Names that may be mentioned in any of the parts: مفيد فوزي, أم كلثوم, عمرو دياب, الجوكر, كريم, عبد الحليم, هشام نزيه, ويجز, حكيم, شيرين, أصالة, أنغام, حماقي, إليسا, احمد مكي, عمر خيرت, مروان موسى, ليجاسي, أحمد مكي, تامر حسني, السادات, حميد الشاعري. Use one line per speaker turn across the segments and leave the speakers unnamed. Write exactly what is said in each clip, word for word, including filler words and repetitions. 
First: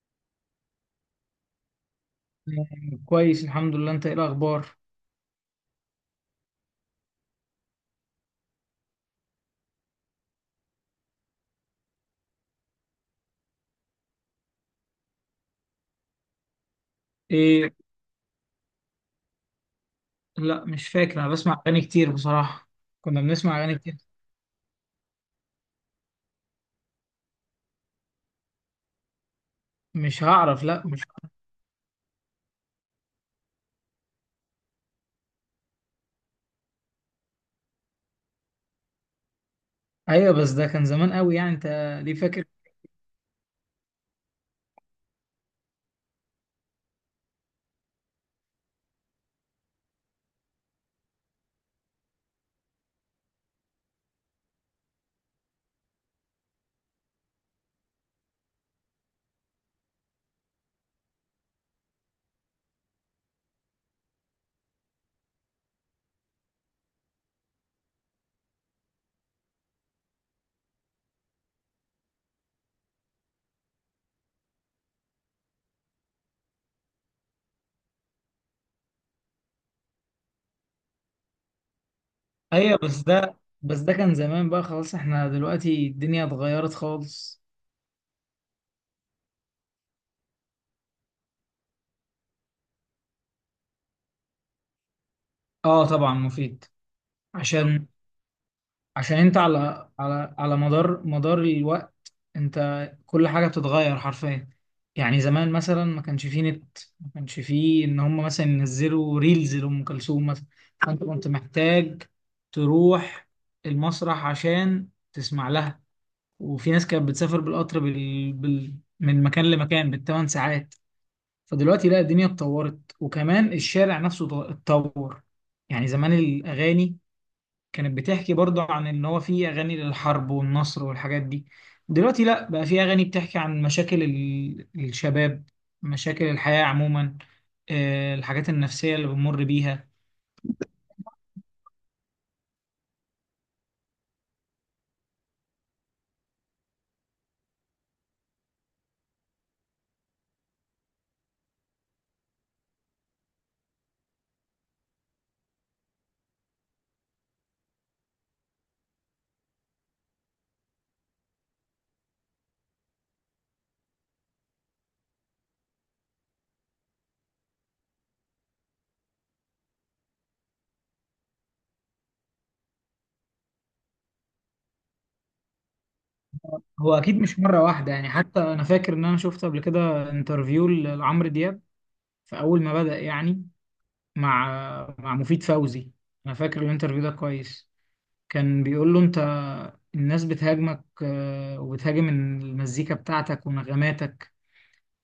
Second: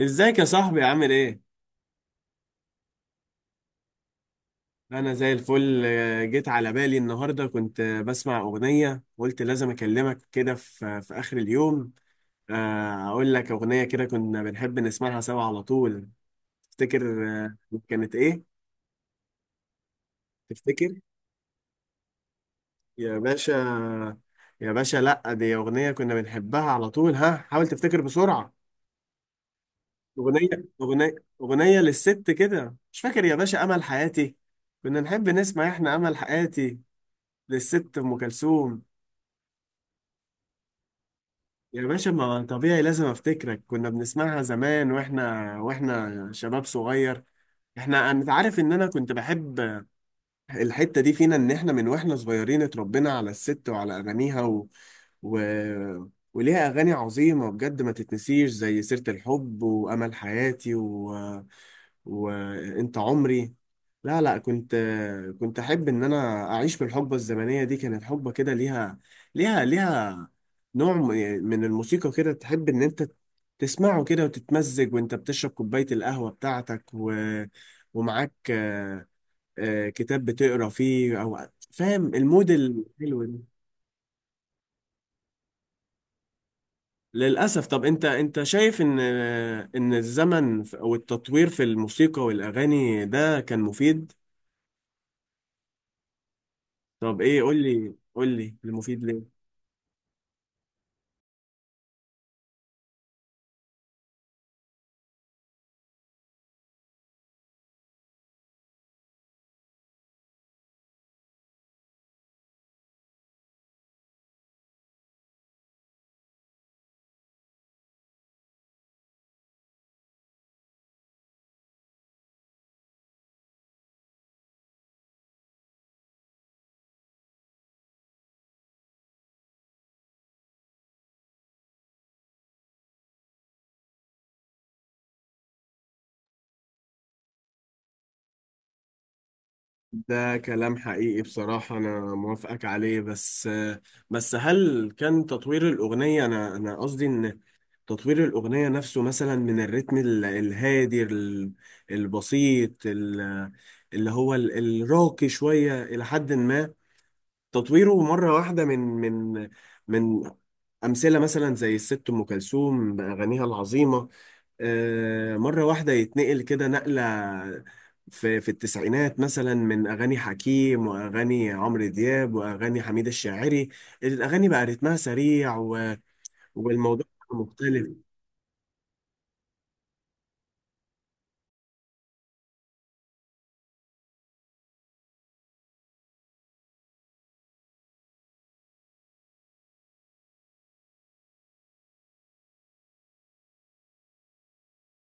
ازيك يا صاحبي عامل ايه؟
آه، كويس الحمد لله. انت ايه الاخبار؟
انا زي الفل، آه، جيت على بالي النهارده. كنت آه، بسمع اغنية قلت لازم اكلمك كده في في اخر اليوم. آه، اقول لك اغنية كده كنا بنحب نسمعها سوا على طول. تفتكر؟ آه،
ايه؟
كانت ايه؟
لا مش
تفتكر
فاكر، انا بسمع اغاني كتير بصراحة.
يا
كنا بنسمع اغاني كتير.
باشا. يا باشا، لا، دي اغنية كنا بنحبها على طول، ها حاول تفتكر بسرعة.
مش هعرف،
اغنية،
لا مش
اغنية،
هعرف.
اغنية للست كده، مش فاكر يا باشا؟ امل حياتي. كنا نحب نسمع احنا امل حياتي للست ام كلثوم.
ايوه بس ده كان زمان قوي يعني انت.
يا باشا
ليه
ما
فاكر؟
طبيعي لازم افتكرك، كنا بنسمعها زمان واحنا واحنا شباب صغير. احنا انت عارف ان انا كنت بحب الحتة دي فينا، إن إحنا من وإحنا صغيرين اتربينا على الست وعلى أغانيها و... و... وليها أغاني عظيمة بجد ما تتنسيش، زي سيرة الحب وأمل حياتي و... وأنت عمري. لا، لا، كنت كنت أحب إن أنا أعيش بالحقبة الزمنية دي. كانت حقبة كده ليها، ليها ليها نوع م- من الموسيقى كده، تحب إن أنت تسمعه كده وتتمزج، وأنت بتشرب كوباية القهوة بتاعتك و... ومعاك آه، كتاب بتقرا فيه، او فاهم المود
ايوه بس
الحلو
ده
ده؟
بس ده كان زمان بقى، خلاص احنا دلوقتي الدنيا اتغيرت خالص.
للاسف. طب انت، انت شايف ان، آه، ان الزمن ف- او التطوير في الموسيقى والاغاني ده كان مفيد؟
اه طبعا مفيد.
طب ايه، قول
عشان
لي، قول لي المفيد
عشان
ليه؟
انت على على على مدار مدار الوقت انت كل حاجة بتتغير حرفيا. يعني زمان مثلا ما كانش فيه نت، ما كانش فيه ان هم مثلا ينزلوا ريلز لأم كلثوم مثلا، فانت كنت محتاج تروح المسرح عشان تسمع لها. وفي ناس كانت بتسافر بالقطر بال... بال... من مكان لمكان بالثمان ساعات. فدلوقتي لا، الدنيا اتطورت وكمان الشارع نفسه اتطور. يعني زمان الأغاني كانت بتحكي برضه عن ان هو في اغاني للحرب والنصر والحاجات دي. دلوقتي لا، بقى في اغاني بتحكي عن مشاكل ال- الشباب، مشاكل الحياة عموما، آه، الحاجات النفسية اللي بنمر بيها.
ده كلام حقيقي بصراحة، أنا موافقك عليه، بس، بس هل كان تطوير الأغنية؟ أنا أنا قصدي إن تطوير الأغنية نفسه، مثلا من الريتم ال- الهادي، ال- البسيط، ال- اللي هو ال- الراقي شوية إلى حد ما، تطويره مرة واحدة، من من من أمثلة، مثلا زي الست أم كلثوم بأغانيها العظيمة، آه، مرة واحدة يتنقل كده نقلة في في التسعينات، مثلا من أغاني حكيم وأغاني عمرو دياب وأغاني حميد الشاعري، الأغاني بقى رتمها سريع، و-
هو
والموضوع
اكيد مش مرة
مختلف.
واحدة، يعني حتى انا فاكر ان انا شفت قبل كده انترفيو ل- لعمرو دياب في اول ما بدأ، يعني مع مع مفيد فوزي. انا فاكر الانترفيو ده كويس. كان بيقول له انت الناس بتهاجمك آه، وبتهاجم المزيكا بتاعتك ونغماتك،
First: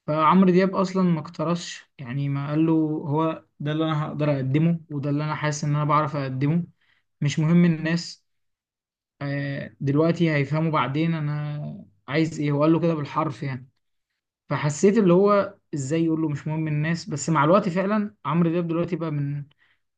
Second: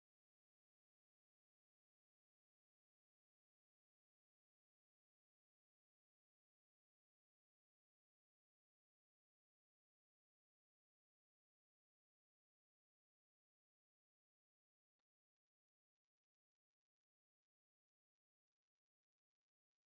فعمرو دياب اصلا ما اقترصش، يعني ما قال له هو ده اللي انا هقدر اقدمه وده اللي انا حاسس ان انا بعرف اقدمه، مش مهم الناس آه، دلوقتي، هيفهموا بعدين انا عايز ايه. هو قال له كده بالحرف يعني، فحسيت اللي هو ازاي يقول له مش مهم الناس، بس مع الوقت فعلا عمرو دياب دلوقتي بقى من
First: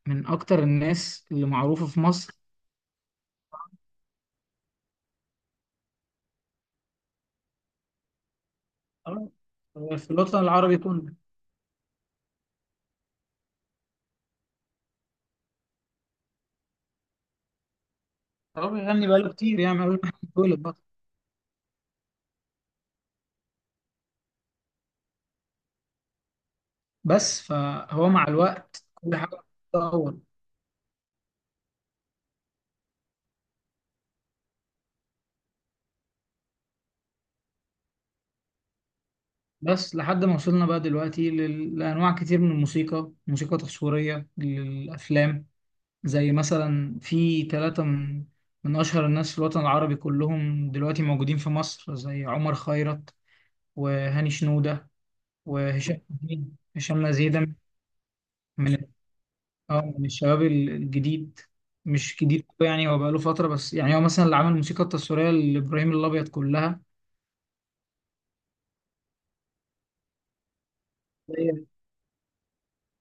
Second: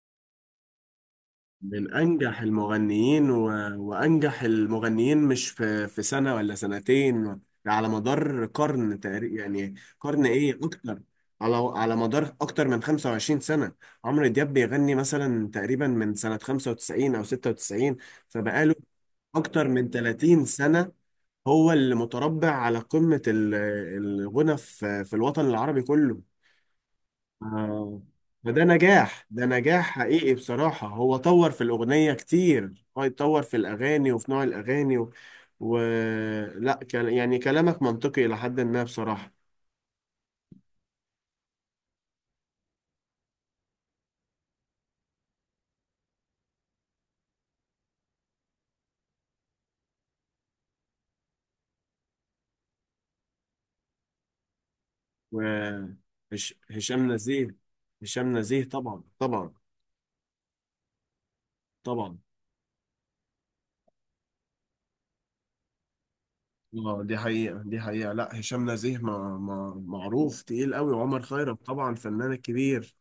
من اكتر الناس اللي معروفة
من
في مصر،
أنجح المغنيين و... وأنجح المغنيين، مش في في سنة ولا سنتين، على مدار قرن تقريبا، يعني
آه، في
قرن،
الوطن
إيه
العربي
أكتر،
كله.
على على مدار أكتر من 25 سنة. عمرو دياب بيغني مثلا تقريبا من سنة خمسة وتسعين أو ستة وتسعين،
هو
فبقاله
بيغني بقاله كتير
أكتر
يعني من
من
قبل ما
30
يتولد.
سنة. هو اللي متربع على قمة ال- الغنى في في الوطن العربي كله.
بس
آه.
فهو مع
فده
الوقت كل
نجاح،
حاجة
ده نجاح
بتتطور.
حقيقي بصراحة. هو طور في الأغنية كتير، هو يتطور في الأغاني وفي نوع الأغاني و... و... لا، كان يعني كلامك منطقي إلى حد ما بصراحة.
بس لحد ما وصلنا بقى دلوقتي لل- لأنواع كتير من الموسيقى، موسيقى تصويرية للأفلام زي مثلا في ثلاثة من من أشهر الناس في الوطن العربي كلهم دلوقتي موجودين في مصر، زي عمر خيرت وهاني شنودة
و...
وهشام
هش...
نزيه. هشام
هشام
نزيه ده
نزيه. هشام نزيه،
من
طبعا طبعا
اه من الشباب ال- الجديد. مش
طبعا.
جديد أوي يعني، هو بقاله فترة، بس يعني هو مثلا اللي عمل الموسيقى التصويرية لإبراهيم الأبيض كلها.
اه، دي حقيقة، دي حقيقة. لا، هشام نزيه ما... ما... معروف تقيل قوي، وعمر خيرت
أيوة.
طبعا فنان كبير.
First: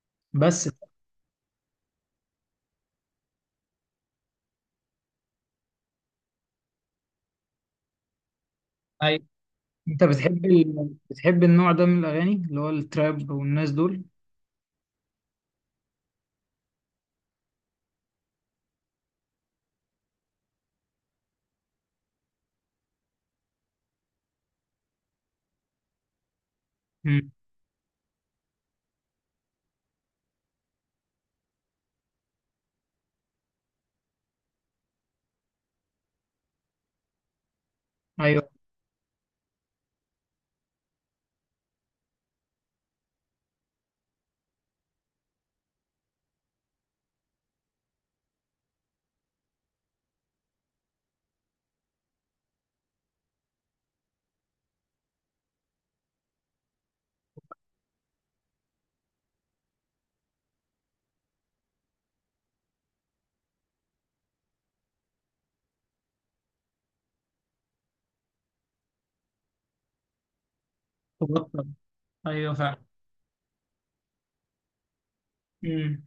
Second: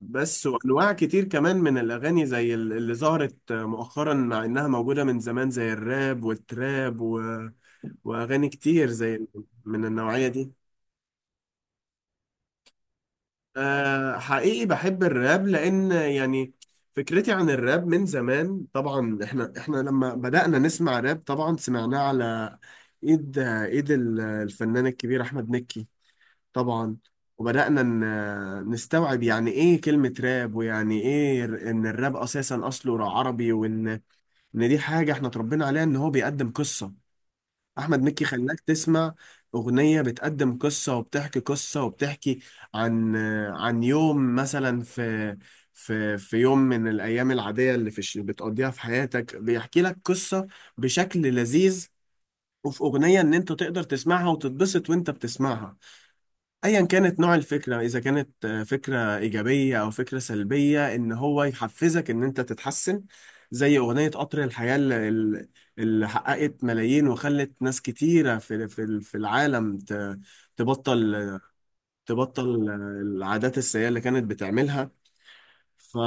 بس
بس
وانواع كتير كمان من الاغاني زي ال- اللي ظهرت مؤخرا، مع انها موجوده من زمان، زي الراب والتراب و... واغاني كتير زي ال- من
انت
النوعيه
بتحب
دي.
ال... بتحب النوع ده من الاغاني اللي هو التراب والناس دول؟
أه، حقيقي بحب الراب، لان يعني فكرتي عن الراب من زمان. طبعا احنا احنا لما بدأنا نسمع راب طبعا سمعناه على ايد ايد ال- الفنان الكبير احمد مكي طبعا.
امم.
وبدأنا ن- نستوعب يعني ايه كلمة راب، ويعني ايه، ر- ان الراب اساسا اصله عربي، وان، ان دي حاجة احنا اتربينا عليها، ان هو بيقدم قصة. احمد مكي
ايوه،
خلاك تسمع اغنية بتقدم قصة، وبتحكي قصة، وبتحكي عن، عن يوم مثلا في في في يوم من الايام العادية اللي في الش- بتقضيها في حياتك، بيحكي لك قصة بشكل لذيذ. وفي اغنية ان انت تقدر تسمعها وتتبسط وانت بتسمعها، ايا كانت نوع الفكره، اذا كانت آه، فكره ايجابيه او فكره سلبيه، ان هو يحفزك ان انت تتحسن. زي اغنيه قطر الحياه اللي, اللي اللي حققت ملايين وخلت ناس كتيره في في في العالم ت- تبطل،
تبطل. ايوه
تبطل آه،
فعلا.
العادات السيئه اللي كانت بتعملها. ف
امم.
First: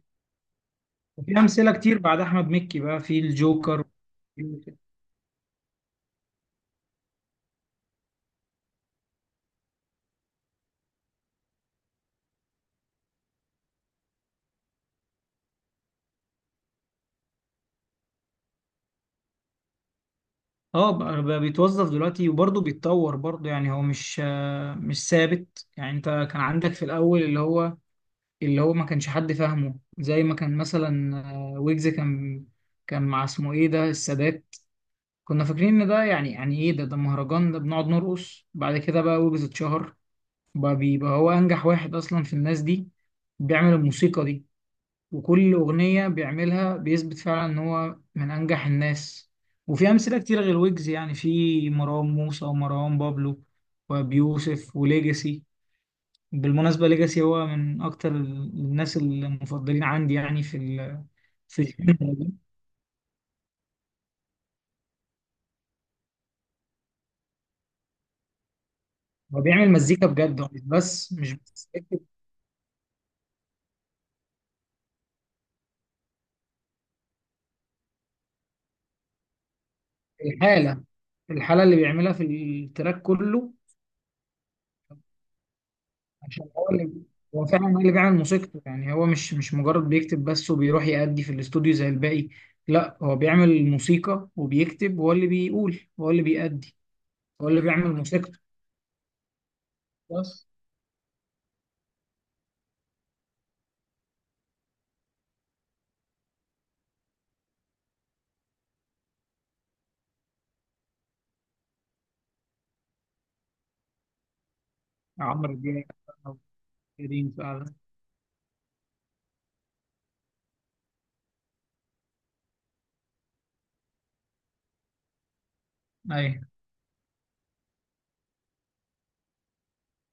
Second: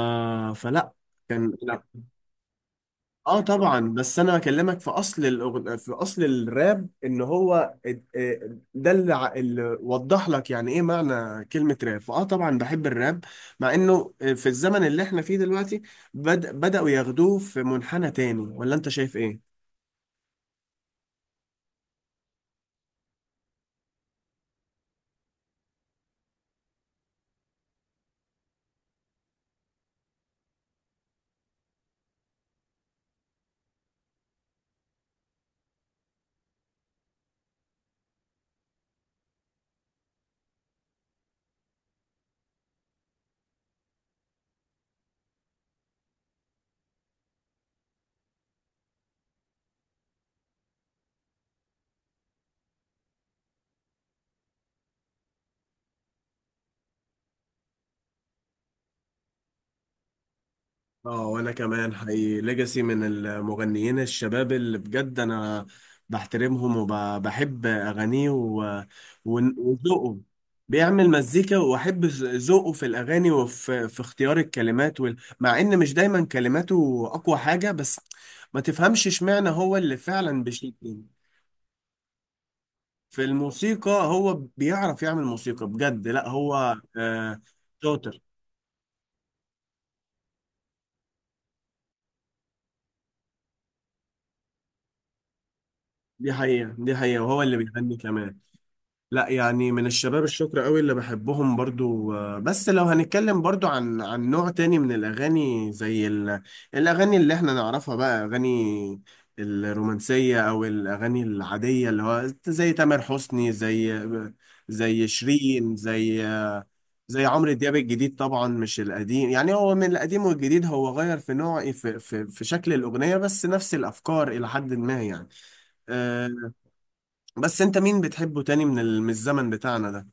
فلا
وفي
كان.
امثله كتير بعد احمد مكي بقى، في
اه طبعا،
الجوكر.
بس انا بكلمك في اصل الأغ... في اصل الراب، ان هو، اد- اه ده اللي, ع- اللي وضح لك يعني ايه معنى كلمة راب. فاه طبعا بحب الراب، مع انه في الزمن اللي احنا فيه دلوقتي بد... بدأوا ياخدوه في منحنى تاني، ولا انت شايف ايه؟
اه، بقى بقى بيتوظف دلوقتي وبرضه بيتطور برضه، يعني هو مش آه، مش ثابت. يعني انت كان عندك في الاول اللي هو اللي هو ما كانش حد فاهمه، زي ما كان مثلا آه، ويجز، كان كان مع اسمه ايه ده، السادات. كنا فاكرين ان ده يعني يعني ايه ده ده مهرجان ده بنقعد نرقص. بعد كده بقى ويجز اتشهر، بقى بيبقى هو أنجح واحد أصلا في الناس دي بيعمل الموسيقى دي، وكل أغنية بيعملها بيثبت فعلا إن هو من أنجح الناس. وفي أمثلة كتير غير ويجز، يعني في مروان موسى ومروان بابلو وبيوسف وليجاسي. بالمناسبة ليجاسي هو من أكتر الناس المفضلين عندي، يعني في ال
اه، وانا
في
كمان
الجنة دي.
حقيقي، ليجاسي من المغنيين الشباب اللي بجد انا بحترمهم وبحب اغانيه و-
هو
ون-
بيعمل مزيكا
وذوقه.
بجد، هو مش
بيعمل
بس مش
مزيكا،
بس بيكتب،
واحب ذوقه في الاغاني وفي في اختيار الكلمات وال... مع ان مش دايما كلماته اقوى حاجة، بس ما تفهمش اشمعنى هو اللي فعلا بيشيل
الحالة الحالة اللي بيعملها في التراك
في
كله،
الموسيقى. هو بيعرف يعمل موسيقى بجد، لا
عشان هو
هو
اللي
آه،
هو فعلا هو اللي بيعمل
شاطر.
موسيقته. يعني هو مش مش مجرد بيكتب بس وبيروح يأدي في الاستوديو زي الباقي، لا، هو بيعمل موسيقى وبيكتب، هو اللي بيقول هو اللي
دي حقيقة،
بيأدي،
دي حقيقة، وهو
هو
اللي
اللي بيعمل
بيغني كمان.
موسيقته.
لا يعني من الشباب
بس
الشكر قوي اللي بحبهم برضو، آه، بس لو هنتكلم برضو عن، عن نوع تاني من الأغاني، زي ال... الأغاني اللي احنا نعرفها بقى، أغاني الرومانسية أو الأغاني العادية، اللي هو زي تامر حسني، زي، زي
عمرو
شيرين،
دياب
زي،
أو
زي
كريم
عمرو
فعلا.
دياب الجديد طبعا، مش القديم. يعني هو من القديم والجديد، هو غير في نوع، في في, في شكل الأغنية، بس نفس الأفكار إلى حد ما يعني.
أيوة.
آه، بس أنت مين بتحبه تاني من ال- من الزمن بتاعنا ده؟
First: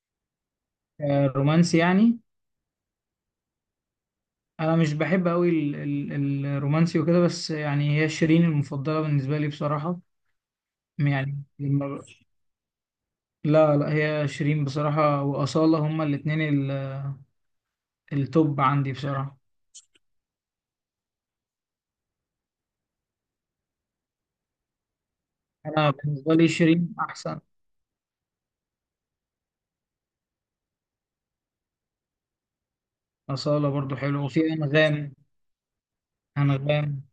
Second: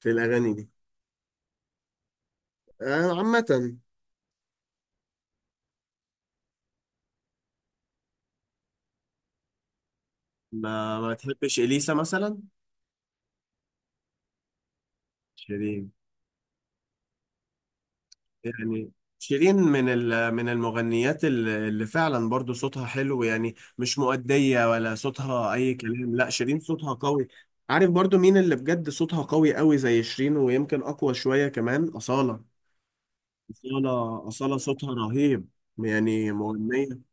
في الأغاني دي.
آه، رومانسي يعني؟
آه، عامة.
أنا مش بحب أوي ال- ال- الرومانسي وكده، بس يعني هي شيرين المفضلة بالنسبة لي بصراحة،
ما ما
يعني
تحبش إليسا
لما-
مثلا؟
لا لا، هي شيرين بصراحة وأصالة،
شيرين.
هما الاتنين ال- التوب
يعني
عندي بصراحة.
شيرين من ال- من المغنيات ال- اللي فعلا برضو صوتها حلو، يعني مش مؤدية ولا صوتها أي
انا
كلام، لا
بالنسبه لي
شيرين صوتها
شيرين
قوي.
احسن.
عارف برضو مين اللي بجد صوتها قوي قوي زي شيرين، ويمكن أقوى شوية كمان؟ أصالة.
اصاله برضو حلوه،
أصالة،
وفي
أصالة صوتها
انغام.
رهيب، يعني مغنية،
انغام.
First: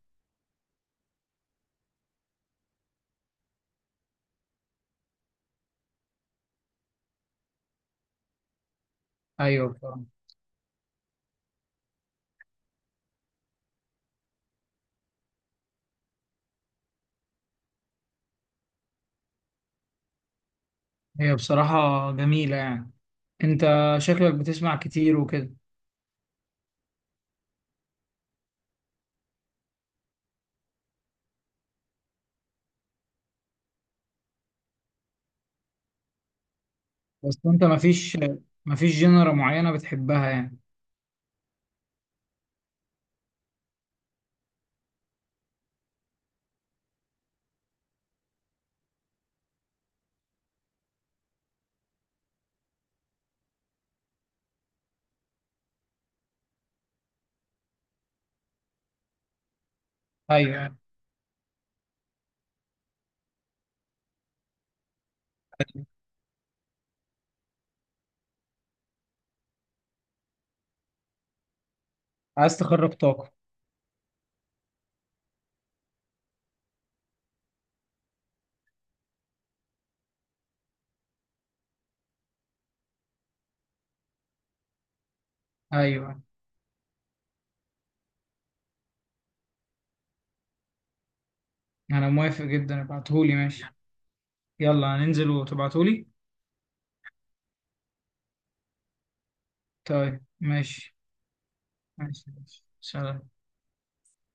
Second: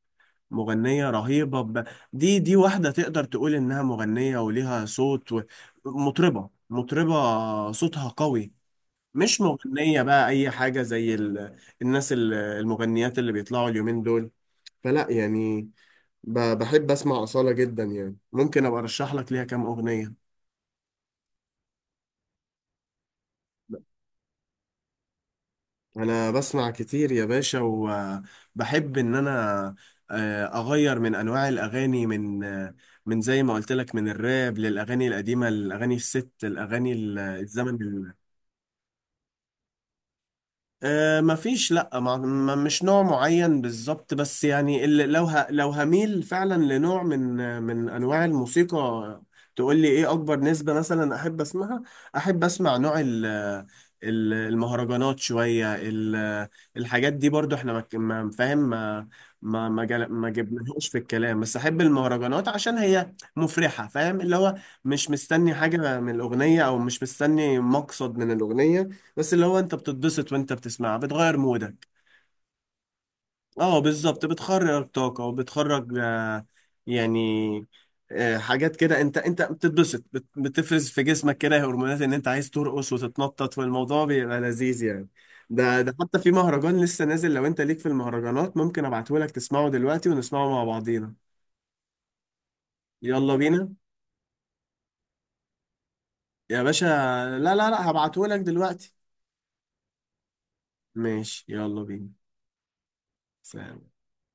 مغنية رهيبة، ب... دي دي واحدة تقدر تقول إنها مغنية وليها صوت و... مطربة، مطربة صوتها قوي، مش
ايوه
مغنية
بصراحه.
بقى أي حاجة زي ال... الناس، ال- المغنيات اللي بيطلعوا اليومين دول. فلا يعني، ب... بحب أسمع أصالة جدا، يعني ممكن أبقى أرشح لك ليها كام أغنية.
هي بصراحه جميله يعني. انت شكلك بتسمع كتير وكده.
انا بسمع كتير يا باشا، وبحب ان انا آه، اغير من انواع الاغاني، من آه، من زي ما قلت لك، من الراب للاغاني القديمه، الاغاني الست، الاغاني ال-
بس انت
الزمن.
مفيش مفيش جنرا معينه بتحبها يعني؟
آه، مفيش، لا، ما ما- مش نوع معين بالظبط، بس يعني اللي، لو ه لو هميل فعلا لنوع من من انواع الموسيقى، تقول لي ايه اكبر نسبة مثلا احب اسمعها؟ احب اسمع نوع ال ال- المهرجانات شوية، ال- الحاجات دي برضو، احنا ما ك- ما- فاهم، ما ما ما جل- ما
ايوه،
جبناهوش في الكلام، بس احب المهرجانات عشان هي مفرحة. فاهم اللي هو، مش مستني حاجة من الأغنية، او مش مستني مقصد من الأغنية، بس اللي هو انت بتتبسط وانت بتسمعها، بتغير مودك.
عايز تخرج طاقه.
اه بالظبط، بتخرج طاقة، وبتخرج آه، يعني، آه، حاجات كده، انت انت بتتبسط، بت- بتفرز في جسمك كده هرمونات ان انت عايز ترقص وتتنطط، والموضوع بيبقى لذيذ يعني. ده، ده حتى
ايوه،
في مهرجان لسه نازل، لو انت ليك في المهرجانات ممكن ابعتهولك تسمعه دلوقتي ونسمعه مع بعضينا.
انا موافق جدا، ابعتهولي
يلا
ماشي.
بينا
يلا هننزل وتبعتهولي.
يا باشا. لا، لا، لا، هبعتهولك دلوقتي.
طيب ماشي.
ماشي، يلا بينا.
ماشي ماشي. سلام.
سلام.